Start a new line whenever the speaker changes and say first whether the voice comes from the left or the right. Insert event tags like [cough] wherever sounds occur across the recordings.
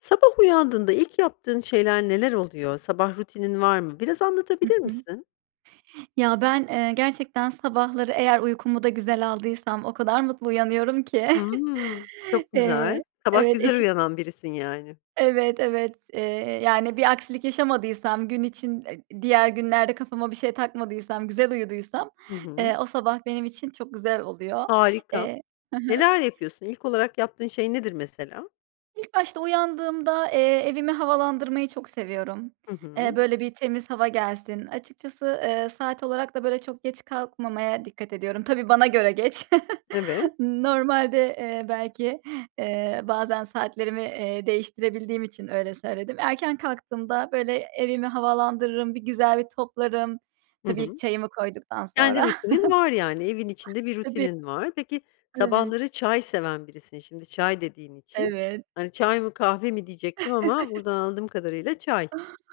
left: Sabah uyandığında ilk yaptığın şeyler neler oluyor? Sabah rutinin var mı? Biraz
right: Hı
left: anlatabilir
right: hı.
left: misin?
right: Ya, ben, eee, gerçekten sabahları eğer uykumu da güzel aldıysam o kadar mutlu uyanıyorum ki. [chuckles]
left: Hımm, çok güzel.
right: Eee
left: Sabah
right: Evet,
left: güzel
right: eşi
left: uyanan birisin yani.
right: Evet, evet, eee, yani, bir aksilik yaşamadıysam gün için e diğer günlerde kafama bir şey takmadıysam güzel uyuduysam,
left: Hı hı.
right: eee, o sabah benim için çok güzel oluyor.
left: Harika.
right: Eee Hı hı.
left: Neler yapıyorsun, ilk olarak yaptığın şey nedir mesela?
right: İlk başta uyandığımda, eee, evimi havalandırmayı çok seviyorum.
left: Hı
right: Eee,
left: hı.
right: böyle bir temiz hava gelsin. Açıkçası, eee, saat olarak da böyle çok geç kalkmamaya dikkat ediyorum. Tabii, bana göre geç. [chuckles]
left: Evet.
right: Normalde, eee, belki, eee, bazen saatlerimi, eee, değiştirebildiğim için öyle söyledim. Erken kalktığımda, böyle, evimi havalandırırım, bir güzel bir toplarım.
left: Hı
right: Tabii ki
left: hı.
right: çayımı koyduktan sonra.
left: Kendi rutinin var yani, evin içinde
right: [chuckles]
left: bir
right: Tabii.
left: rutinin var. Peki
right: Evet.
left: sabahları çay seven birisin, şimdi çay dediğin için,
right: Evet.
left: hani, çay mı kahve mi diyecektim ama
right: [chuckles]
left: buradan anladığım kadarıyla çay.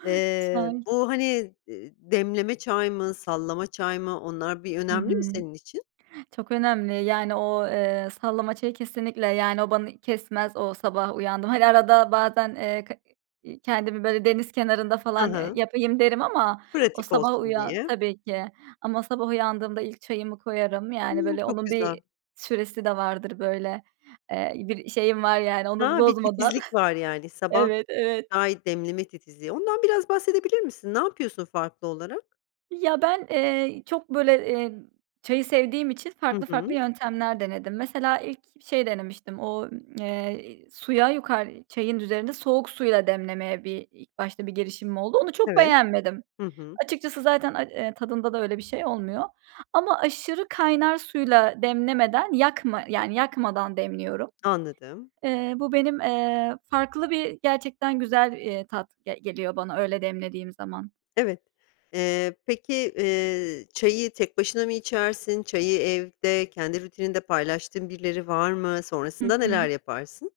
left: Eee,
right: Çay.
left: bu, hani, eee, demleme çay mı, sallama çay mı, onlar bir
right: Hı
left: önemli mi
right: hı.
left: senin için?
right: Çok önemli yani o, eee, sallama çayı kesinlikle yani, o bani kesmez o. Sabah uyandım hani, arada bazen, eee, k i kendimi böyle deniz kenarında
left: Hı
right: falan, eee,
left: hı.
right: yapayım derim ama o
left: Pratik
right: sabah
left: olsun
right: uyan
left: diye.
right: Tabii ki. Ama sabah uyandığımda ilk çayımı koyarım, yani,
left: Hımm,
right: böyle,
left: çok
right: onun
left: güzel.
right: bir süresi de vardır böyle, eee, bir şeyim var, yani, onu
left: Ha, bir
right: bozmadan.
left: titizlik var yani,
right: [chuckles]
left: sabah
right: Evet, evet.
left: çay demleme titizliği. Ondan biraz bahsedebilir misin? Ne yapıyorsun farklı olarak?
right: Ya ben, eee, y çok böyle, emm, çayı sevdiğim için
left: Hı
right: farklı farklı
left: hı.
right: yöntemler denedim. Mesela ilk bi şey denemiştim. O, ımm, eee, iii, suya yukar eee, çayın üzerinde soğuk suya demlemeye i ilk başta bir girişimim oldu. Onu çok
left: Evet.
right: beğenmedim.
left: Hı hı.
right: Açıkçası zaten ay eee, tadında da öyle bir şey olmuyor ama aşırı kaynar suyla demlemeden, yakma yani, yakmadan demliyorum.
left: Anladım.
right: Eee, bu benim, eee, farklı bir gerçekten güzel, eee, tat ge geliyor bana, öyle demlediğim zaman.
left: Evet, eee, peki, eee, çayı tek başına mı içersin? Çayı evde, kendi rutininde paylaştığın birileri var mı?
right: Hı
left: Sonrasında neler
right: hı.
left: yaparsın?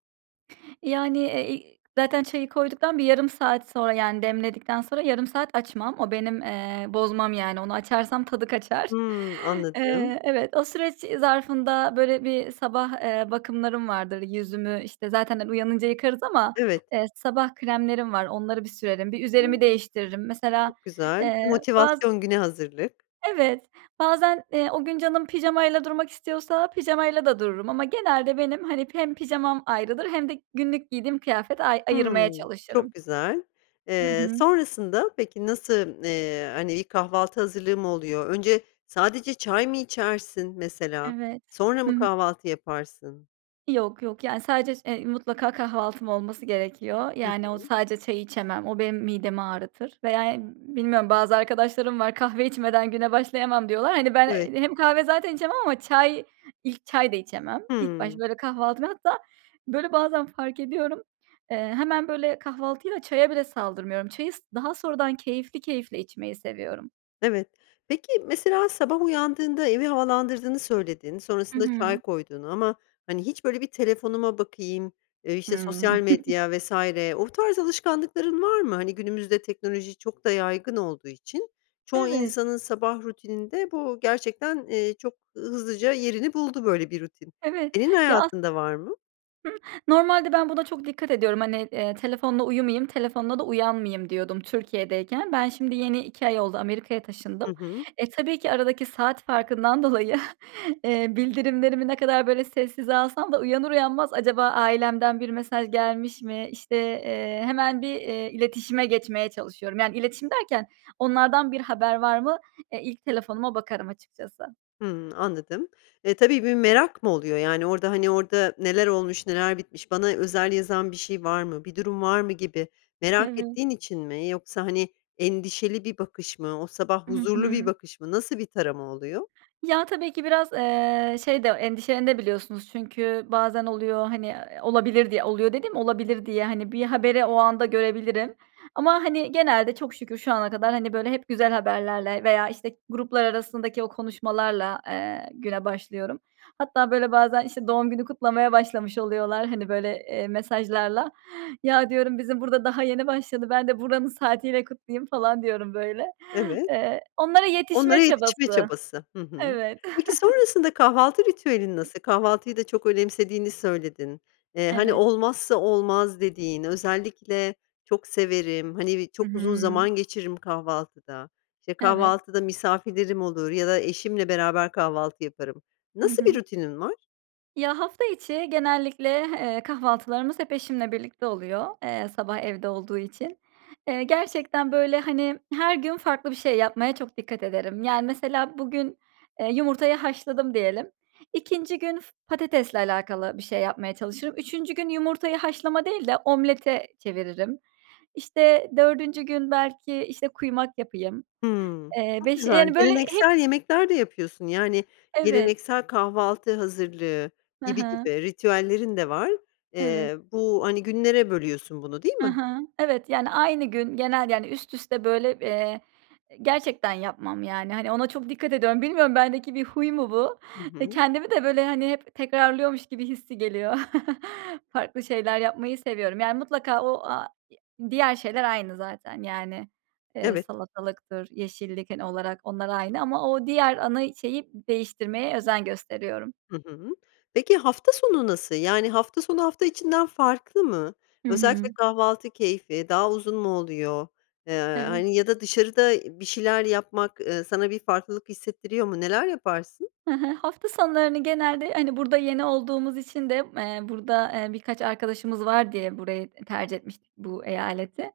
right: Yani, eee, iii, zaten çayı koyduktan bir yarım saat sonra, yani, demledikten sonra yarım saat açmam. O benim, eee, bozmam yani. Onu açarsam tadı kaçar.
left: Hımm. Anladım.
right: Eee, evet o süreç e zarfında böyle bir sabah, eee, bakımlarım vardır. Yüzümü işte, zaten he uyanınca yıkarız ama,
left: Evet.
right: eee, sabah kremlerim var, onları bir sürerim, bir üzerimi
left: [unintelligible]
right: değiştiririm. Mesela,
left: Çok güzel. Bir
right: eee, baz
left: motivasyon, güne hazırlık.
right: Evet bazen, eee, o gün canım pijamayla durmak istiyorsa pijamayla da dururum ama genelde, benim hani hem pijamam ayrıdır hem de günlük giydiğim kıyafet ay ayırmaya
left: Hımm, çok
right: çalışırım.
left: güzel,
right: Hı
left: eee,
right: hı.
left: sonrasında peki nasıl m n eee, hani, ilk kahvaltı hazırlığı mı oluyor, önce sadece çay mı içersin mesela,
right: Evet.
left: sonra mı
right: Hı hı.
left: kahvaltı yaparsın?
right: Yok, yok yani sadece ş eee, mutlaka kahvaltım olması gerekiyor.
left: Hı
right: Yani o
left: hı.
right: sadece çay içemem. O benim midemi ağrıtır veya, emm, bilmiyorum bazı arkadaşlarım var, "Kahve içmeden güne başlayamam." diyorlar. Hani ben,
left: Evet.
right: eee, hem kahve zaten içemem ama çay, ilk çay da içemem. İlk başta
left: Hımm.
right: böyle kahvaltı ve hatta böyle bazen fark ediyorum, eee, hemen böyle kahvaltıyla çaya bile saldırmıyorum. Çayı s daha sonradan keyifli keyifli içmeyi seviyorum.
left: Evet. Peki, mesela sabah uyandığında, evi havalandırdığını söyledin,
right: Hı
left: sonrasında çay
right: hı.
left: koyduğunu ama hani hiç böyle, "Telefonuma bakayım.", ııı, işte
right: Hıı.
left: sosyal
right: [chuckles]
left: medya vs. o tarz alışkanlıkların var mı? Hani günümüzde teknoloji çok da yaygın olduğu için çoğu
right: Evet.
left: insanın sabah rutininde bu gerçekten, eee, çok hızlıca yerini buldu, böyle bir rutin.
right: Evet,
left: Senin
right: ya as
left: hayatında var mı?
right: Hı. Normalde ben buna çok dikkat ediyorum. Hani, eee, telefonla uyumıyım, telefonla da uyanmayım diyordum Türkiye'deyken. Ben şimdi, yeni 2 ay oldu Amerika'ya
left: Hı
right: taşındım.
left: hı.
right: E, tabii ki aradaki saat farkından dolayı, eee, bildirimlerimi ne kadar böyle sessize alsam da uyanır uyanmaz, acaba ailemden bir mesaj gelmiş mi, işte, eee, hemen bir, eee, iletişime geçmeye çalışıyorum. Yani iletişim derken onlardan bir haber var mı? E, ilk telefonuma bakarım açıkçası.
left: Hıı, anladım. E, tabii bir merak mı oluyor? Yani orada, hani, orada neler olmuş, neler bitmiş, bana özel yazan bir şey var mı, bir durum var mı gibi merak
right: Eve
left: ettiğin için mi? Yoksa hani, endişeli bir bakış mı, o sabah
right: Hı
left: huzurlu bir
right: hı.
left: bakış mı, nasıl bir tarama oluyor?
right: Ya tabii ki biraz, eee, şey de, endişelenebiliyorsunuz da. Çünkü bazen oluyor hani, eee, olabilir diye oluyor dediğim olabilir diye, hani, bir haberi o anda görebilirim ama hani, genelde çok şükür şu ana kadar hani böyle hep güzel haberlerle veya işte, gruplar arasındaki o konuşmalarla, eee, güne başlıyorum. Hatta böyle, bazen işte, doğum günü kutlamaya başlamış oluyorlar hani böyle, eee, mesajlarla. Ya diyorum bizim burada daha yeni başladı, ben de buranın saatiyle kutlayayım falan diyorum böyle.
left: Evet.
right: Eee, onlara
left: Onlara
right: yetişme
left: yetişme
right: çabası.
left: çabası. Hı hı.
right: Evet.
left: Peki
right: [chuckles]
left: sonrasında kahvaltı ritüelin nasıl? Kahvaltıyı da çok önemsediğini söyledin. Eee, hani,
right: Evet.
left: olmazsa olmaz dediğin, özellikle çok severim, hani bi
right: Hı
left: çok uzun
right: hı.
left: zaman geçiririm kahvaltıda, işte
right: Evet.
left: kahvaltıda misafirlerim olur ya da eşimle beraber kahvaltı yaparım.
right: Hı
left: Nasıl bir
right: hı.
left: rutinin var?
right: Ya, hafta içi genellikle, eee, kahvaltılarımız hep eşimle birlikte oluyor, eee, sabah evde olduğu için. Eee, gerçekten böyle hani, her gün farklı bir şey yapmaya çok dikkat ederim. Yani mesela bugün, eee, yumurtayı haşladım diyelim, 2. gün f patatesle alakalı bir şey yapmaya çalışırım, 3. gün yumurtayı haşlama değil de omlete çeviririm. İşte 4. gün belki işte kuymak yapayım.
left: Hıı,
right: Eee,
left: çok
right: beşi
left: güzel.
right: yani böyle hep
left: Geleneksel yemekler de yapıyorsun. Yani,
right: Evet.
left: geleneksel kahvaltı hazırlığı
right: Hı
left: gibi
right: hı.
left: gibi ritüellerin de var.
right: Evet.
left: Eee, bu hani günlere bölüyorsun bunu, değil
right: Hı
left: mi?
right: hı. Evet yani, aynı gün, genel yani üst üste böyle, eee, gerçekten yapmam yani hani, ona çok dikkat ediyorum. Bilmiyorum bendeki bir huy mu bu?
left: Hı
right: Eee,
left: hı.
right: kendimi de böyle hani hep tekrarlıyormuş gibi hissi geliyor. [chuckles] Farklı şeyler, yapmayı seviyorum. Yani mutlaka o a ya diğer şeyler aynı zaten. Yani, eee,
left: Evet.
right: salatalıktır, yeşillik hani, olarak. Onlar aynı ama o diğer ana şeyi, değiştirmeye özen gösteriyorum.
left: Hı hı, peki hafta sonu nasıl? Yani hafta sonu, hafta içinden farklı mı?
right: Hı
left: Özellikle
right: hı.
left: kahvaltı keyfi, daha uzun mu oluyor? Eee,
right: Evet.
left: hani ya da dışarıda bir şeyler yapmak, ııı, sana bir farklılık hissettiriyor mu? Neler yaparsın?
right: Hı hı. Hafta sonlarını genelde, hani, burada yeni olduğumuz için de, eee, burada, eee, birkaç arkadaşımız var diye burayı tercih etmiştik bu eyaleti.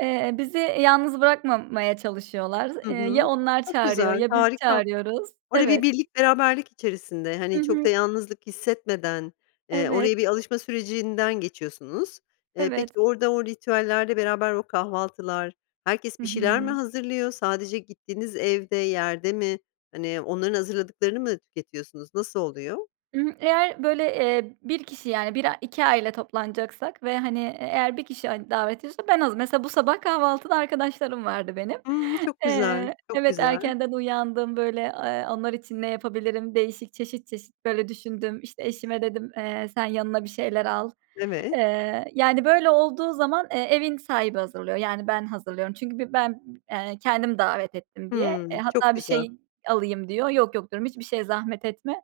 right: Eee, bizi, yalnız bırakmamaya çalışıyorlar.
left: Hı
right: Eee,
left: hı,
right: ya onlar
left: çok
right: çağırıyor
left: güzel,
right: ya biz
left: harika.
right: çağırıyoruz.
left: Orada bir
right: Evet.
left: birlik beraberlik içerisinde,
right: Hı
left: hani çok da
right: hı.
left: yalnızlık hissetmeden, eee,
right: Evet.
left: oraya bir alışma sürecinden geçiyorsunuz. Eee,
right: Evet.
left: peki orada, o ritüellerde beraber o kahvaltılar, herkes
right: Hı
left: bir şeyler mi
right: hı.
left: hazırlıyor? Sadece gittiğiniz evde, yerde mi, hani onların hazırladıklarını mı tüketiyorsunuz, nasıl oluyor?
right: I hı, eğer, böyle, eee, 1 kişi yani 1 a 2 aile toplanacaksak ve, hani, e eğer 1 kişi, hani, davet ediyorsa ben az mesela bu sabah, kahvaltıda arkadaşlarım vardı benim.
left: Hımm. Çok güzel,
right: Eee,
left: çok
right: evet,
left: güzel.
right: erkenden uyandım, böyle, eee, onlar için ne yapabilirim? Değişik, çeşit çeşit, böyle, düşündüm, işte, eşime dedim, eee, sen yanına bir şeyler al.
left: Evet.
right: Eee, yani, böyle, olduğu zaman, eee, evin sahibi hazırlıyor, yani, ben hazırlıyorum çünkü bi ben, b eee, kendim davet ettim diye. Eee,
left: Hımm. Çok
right: hatta bir
left: güzel.
right: şey alayım diyor. Yok yok diyorum, hiçbir şeye zahmet etme,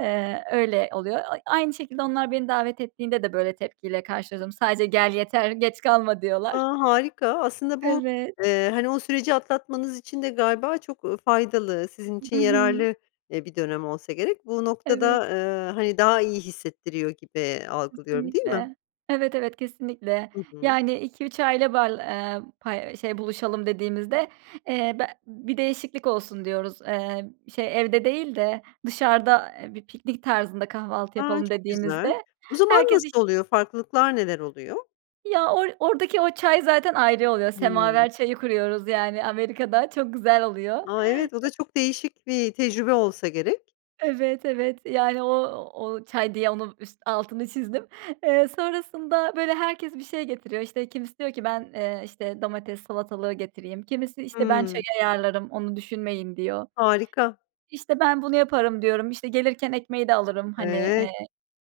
right: eee, öyle oluyor. A aynı şekilde onlar beni davet ettiğinde de, böyle, tepki ile karşıla zom sadece gel yeter, geç kalma
left: A!
right: diyorlar.
left: Harika. Aslında bu,
right: Evet.
left: eee, hani, o süreci atlatmanız için de galiba çok, ııı, faydalı, sizin için
right: Hı hı.
left: yararlı, eee, bir dönem olsa gerek. Bu
right: Evet.
left: noktada, eee, hani, daha iyi hissettiriyor gibi algılıyorum, değil mi?
right: Kesinlikle. Evet, evet, kesinlikle.
left: Hı hı.
right: Yani 2-3 aile bal ııı, pay eee, şey buluşalım dediğimizde, eee, be bir değişiklik olsun diyoruz. Eee, şey, evde değil de dışarıda, bir piknik tarzında kahvaltı
left: A!
right: yapalım
left: Çok güzel.
right: dediğimizde
left: O zaman
right: herkes iş
left: nasıl oluyor, farklılıklar neler oluyor?
right: Ya or oradaki o çay zaten ayrı oluyor,
left: Hımm.
right: semaver çayı kuruyoruz, yani, Amerika'da çok güzel oluyor.
left: A! Evet, o da çok değişik bir tecrübe olsa gerek.
right: Evet, evet, yani, o o çay diye onun üst altını çizdim. Eee, sonrasında, böyle, herkes bir şey getiriyor, işte, kimisi diyor ki ben, eee, işte, domates salatalığı getireyim. Kimisi, işte, ben çayı
left: Hımm.
right: ayarlarım onu düşünmeyin diyor.
left: Harika.
right: İşte, ben bunu yaparım diyorum, işte, gelirken ekmeği de alırım, hani,
left: Evet.
right: eee,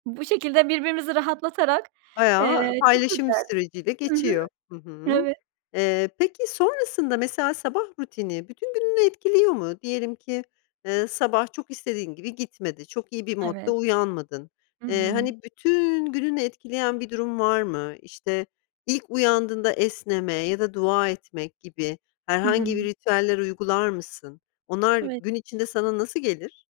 right: bu şekilde birbirimizi rahatlatarak,
left: Bayağı
right: eee, çok
left: paylaşım
right: güzel.
left: süreciyle,
right: Hı hı.
left: geçiyor. Hı hı.
right: Evet.
left: Eee, peki sonrasında, mesela sabah rutini bütün gününü etkiliyor mu? Diyelim ki, eee, sabah çok istediğin gibi gitmedi, çok iyi bir modda
right: Evet.
left: uyanmadın.
right: Hı
left: Eee,
right: hı.
left: hani, bütün gününü etkileyen bir durum var mı? İşte, ilk uyandığında esneme ya da dua etmek gibi
right: Hı hı.
left: herhangi bir ritüeller uygular mısın? Onlar
right: Eve
left: gün içinde sana nasıl gelir?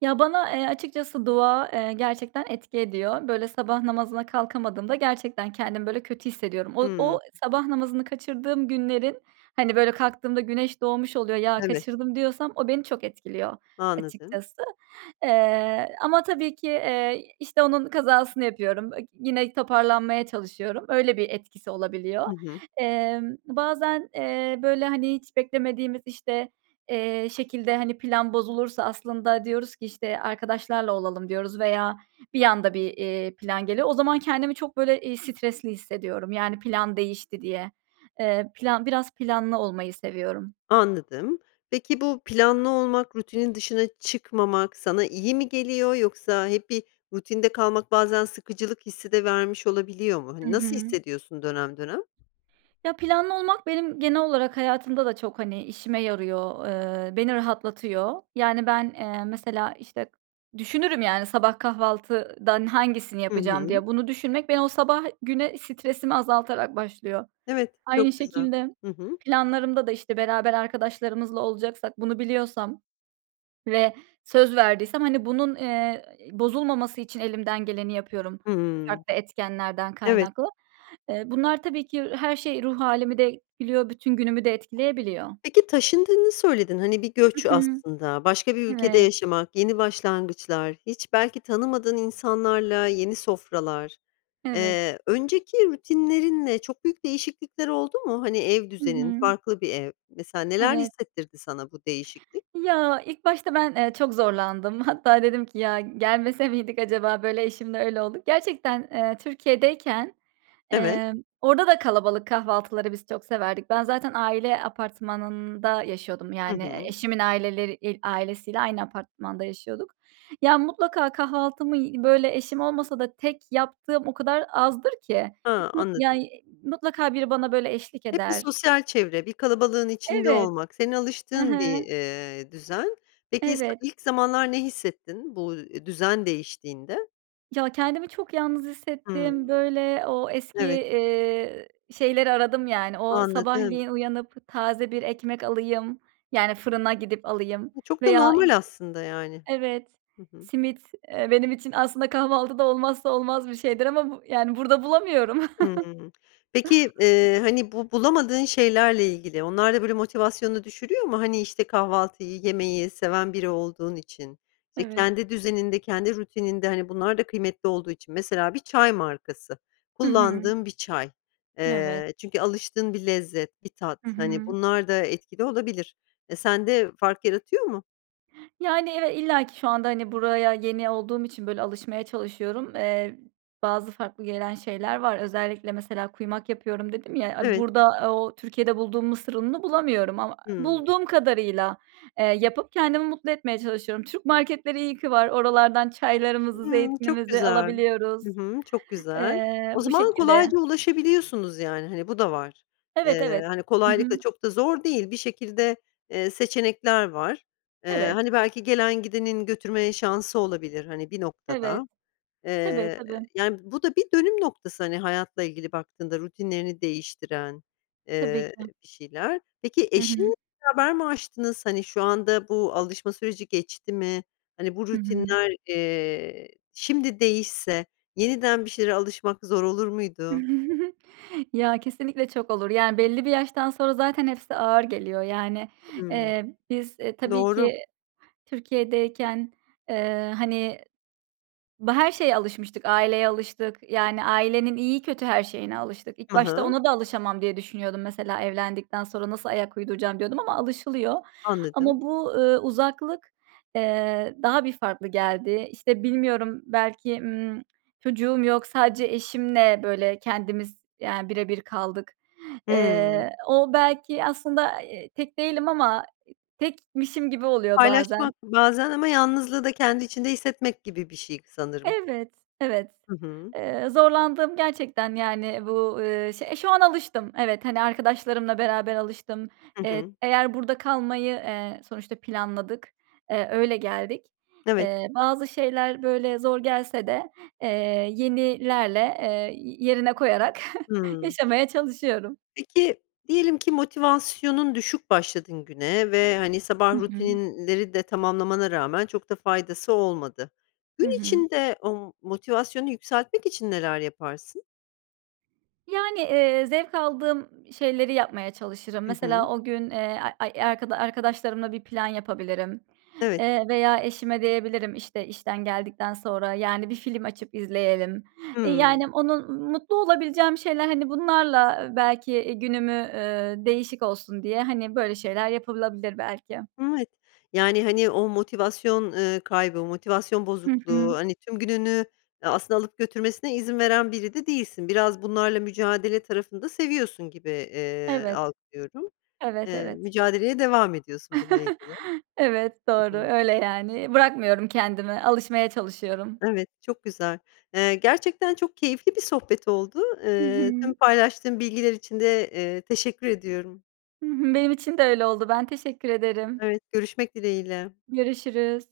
right: Ya, bana, eee, açıkçası dua, eee, gerçekten etki ediyor. Böyle, sabah namazına kalkamadığımda, gerçekten kendimi böyle kötü hissediyorum. O
left: Hımm.
right: o sabah namazını kaçırdığım günlerin, hani, böyle kalktığımda güneş doğmuş oluyor, ya
left: Evet.
right: kaçırdım, diyorsam, o beni çok etkiliyor,
left: Anladım.
right: açıkçası. Eee, ama tabii ki, eee, işte, onun kazasını yapıyorum [unintelligible] yine toparlanmaya çalışıyorum. Öyle bir etkisi olabiliyor.
left: Hı hı.
right: Emm, bazen, eee, böyle, hani, hiç beklemediğimiz, işte, eee, şekilde, hani, plan bozulursa aslında, diyoruz ki, işte, arkadaşlarla olalım diyoruz veya bir anda bir, eee, plan geliyor. O zaman kendimi çok böyle, iii, stresli hissediyorum, yani, plan değişti diye. Eee, plan biraz, planlı olmayı seviyorum.
left: Anladım, peki bu, planlı olmak, rutinin dışına çıkmamak sana iyi mi geliyor yoksa hep bir, rutinde kalmak bazen sıkıcılık hissi de vermiş olabiliyor mu?
right: Hı
left: Hani nasıl
right: hı.
left: hissediyorsun dönem dönem?
right: Ya, planlı olmak, benim genel olarak, hayatımda da çok, hani, işime yarıyor, eee, beni rahatlatıyor. Yani, ben, eee, mesela, işte, düşünürüm, yani, sabah kahvaltıdan hangisini
left: Hı
right: yapacağım
left: hı.
right: diye. Bunu düşünmek, beni o sabah güne stresimi azaltarak başlıyor.
left: Evet,
right: Aynı
left: çok güzel.
right: şekilde,
left: Hı hı.
right: planlarımda da, işte, beraber arkadaşlarımızla olacaksak bunu biliyorsam ve söz verdiysem, hani, bunun, eee, bozulmaması için elimden geleni yapıyorum
left: Hımm.
right: farklı etkenlerden
left: Evet.
right: kaynaklı. Eee, bunlar tabii ki her şey ruh hâlimi de etkiliyor, bütün günümü de etkileyebiliyor.
left: Peki taşındığını söyledin. Hani, bir
right: Hı
left: göç
right: hı.
left: aslında, başka bir ülkede
right: Evet.
left: yaşamak, yeni başlangıçlar, hiç belki tanımadığın insanlarla, yeni sofralar,
right: Evet.
left: eee, önceki rutinlerinle çok büyük değişiklikler oldu mu? Hani, ev
right: Hı
left: düzenin,
right: hı.
left: farklı bir ev, mesela neler
right: Evet.
left: hissetirdi sana bu değişiklik?
right: Ya, ilk başta ben, eee, çok zorlandım. Hatta dedim ki, “Ya, gelmese miydik acaba?” Böyle eşimle öyle olduk. Gerçekten, eee, Türkiye'deyken,
left: Evet.
right: eee, orada da kalabalık kahvaltıları biz çok severdik. Ben zaten, aile apartmanında yaşıyordum.
left: Hı
right: Yani,
left: hı.
right: eşimin aileler il ailesiyle aynı apartmanda yaşıyorduk. Ya, mutlaka kahvaltımı y böyle eşim olmasa da tek yaptığım o kadar azdır ki.
left: Ha,
right: Mut ya,
left: anladım.
right: mutlaka biri bana böyle, eşlik
left: Hep bir
right: eder.
left: sosyal çevre, bir kalabalığın içinde
right: Evet.
left: olmak, senin
right: Hı
left: alıştığın bir,
right: hı.
left: eee, düzen. Peki, is
right: Evet.
left: ilk zamanlar ne hissettin bu, eee, düzen değiştiğinde?
right: Ya, kendimi çok yalnız
left: Hımm.
right: hissettim. Böyle o eski,
left: Evet.
right: eee, şeyleri aradım yani o
left: Anladım.
right: sabahleyin uyanıp taze bir ekmek alayım, yani, fırına gidip alayım
left: Çok da
right: veya, işte
left: normal aslında, yani.
right: Evet.
left: Hı hı.
right: Simit, eee, benim için aslında kahvaltıda olmazsa olmaz bir şeydir ama bu yani, burada bulamıyorum. [chuckles]
left: Hıı. Peki, eee, hani, bu bulamadığın şeylerle ilgili, onlar da, böyle, motivasyonunu düşürüyor mu? Hani, işte, kahvaltıyı, yemeyi seven biri olduğun için, işte,
right: Evet.
left: kendi düzeninde, kendi rutininde, hani, bunlar da kıymetli olduğu için; mesela bir çay markası,
right: Hı hı.
left: kullandığın bir çay.
right: Evet.
left: Eee, çünkü alıştığın bir lezzet, bir tat,
right: Hı
left: hani,
right: hı.
left: bunlar da etkili olabilir. E, sende fark yaratıyor mu?
right: Yani, eve illaki şu anda, hani, buraya yeni olduğum için, böyle, alışmaya çalışıyorum. Eee, bazı farklı gelen şeyler var. Özellikle, mesela, kuymak yapıyorum dedim ya, aaa,
left: Evet.
right: burada o Türkiye'de bulduğum mısır ununu bulamıyorum ama
left: Hıı.
right: bulduğum kadarıyla, eee, yapıp kendimi mutlu etmeye çalışıyorum. Türk marketleri iyi ki var. Oralardan çaylarımızı,
left: Hıı, çok
right: zeytinimizi
left: güzel.
right: alabiliyoruz.
left: Hı hı, çok güzel.
right: Eee,
left: O
right: bu
left: zaman
right: şekilde.
left: kolayca ulaşabiliyorsunuz, yani, hani, bu da var.
right: Evet,
left: Eee,
right: evet.
left: hani,
right: Hı
left: kolaylıkla,
right: hı.
left: çok da zor değil, bir şekilde, eee, seçenekler var. Eee,
right: Evet.
left: hani, belki gelen gidenin götürme şansı olabilir, hani, bir noktada.
right: Evet. Tabii,
left: Eee, eee,
right: tabii.
left: yani, bu da bir dönüm noktası, hani, hayatla ilgili baktığında rutinlerini değiştiren,
right: Tabii
left: eee,
right: ki.
left: bir şeyler. Peki,
right: Hı hı.
left: eşin [unintelligible] mi aştınız? Hani, şu anda bu alışma süreci geçti mi? Hani, bu
right: Hı hı.
left: rutinler, eee, şimdi değişse, yeniden bir şeylere alışmak zor olur muydu?
right: [giggles] Ya, kesinlikle çok olur. Yani, belli bir yaştan sonra zaten hepsi ağır geliyor, yani.
left: Hımm.
right: Eee, biz, e, tabii
left: Doğru.
right: ki Türkiye'deyken, eee, hani, ba her şeye alışmıştık. Aileye alıştık yani ailenin iyi, kötü her şeyine alıştık. İlk
left: Hı
right: başta
left: hı.
right: ona da alışamam diye düşünüyordum. Mesela, evlendikten sonra nasıl ayak uyduracağım diyordum ama alışılıyor. Ama
left: Anladım.
right: bu, ııı, uzaklık, eee, daha bir farklı geldi. İşte, bilmiyorum, belki, ımm, çocuğum yok, sadece eşimle, böyle, kendimiz yani bire bir kaldık.
left: Hıı.
right: Eee, o belki aslında, eee, tek değilim ama tekmişim gibi oluyor bazen.
left: Paylaşmak bazen ama yalnızlığı da kendi içinde hissetmek gibi bir şey sanırım.
right: Evet, evet.
left: Hı hı.
right: Eee, zorlandığım gerçekten yani bu, ııı, şey eee, şu an alıştım, evet, hani, arkadaşlarımla beraber alıştım.
left: Hı
right: Eee,
left: hı.
right: eğer burada kalmayı, eee, sonuçta planladık, eee, öyle geldik.
left: Evet.
right: Eee, bazı şeyler böyle zor gelse de, eee, yenilerle, eee, y yerine koyarak [chuckles]
left: Hıı.
right: yaşamaya çalışıyorum.
left: Peki diyelim ki motivasyonun düşük başladın güne ve, hani,
right: Hı
left: sabah
right: hı.
left: rutinleri de tamamlamana rağmen çok da faydası olmadı.
right: Hı
left: Gün
right: hı.
left: içinde o motivasyonu yükseltmek için neler yaparsın?
right: Yani, eee, zevk aldığım şeyleri yapmaya çalışırım.
left: Hı hı.
right: Mesela o gün, eee, ay ay arkada arkadaşlarımla bir plan yapabilirim.
left: Evet.
right: Eee, veya eşime diyebilirim, işte, işten geldikten sonra, yani, bir film açıp izleyelim. E,
left: Hıı.
right: yani, onun m mutlu olabileceğim şeyler, hani, bunlarla belki, eee, günümü, eee, değişik olsun diye, hani, böyle şeyler yapılabilir belki.
left: Evet. Yani, hani, o motivasyon, ııı, kaybı, motivasyon
right: Hı
left: bozukluğu,
right: hı.
left: hani, tüm gününü a aslında alıp götürmesine izin veren biri de değilsin. Biraz bunlarla mücadele tarafını da seviyorsun gibi, eee,
right: Evet.
left: algılıyorum.
right: Evet,
left: Eee,
right: evet.
left: mücadeleye devam ediyorsun bununla
right: [chuckles]
left: ilgili.
right: Evet,
left: Hı
right: doğru,
left: hı.
right: öyle, yani. Bırakmıyorum kendimi, alışmaya çalışıyorum.
left: Evet, çok güzel. Eee, gerçekten çok keyifli bir sohbet oldu.
right: Hı
left: Iıı,
right: hı.
left: tüm paylaştığın bilgiler için de, eee, teşekkür ediyorum.
right: Hı hı. Benim için de öyle oldu. Ben teşekkür ederim.
left: Evet. Görüşmek dileğiyle.
right: Görüşürüz.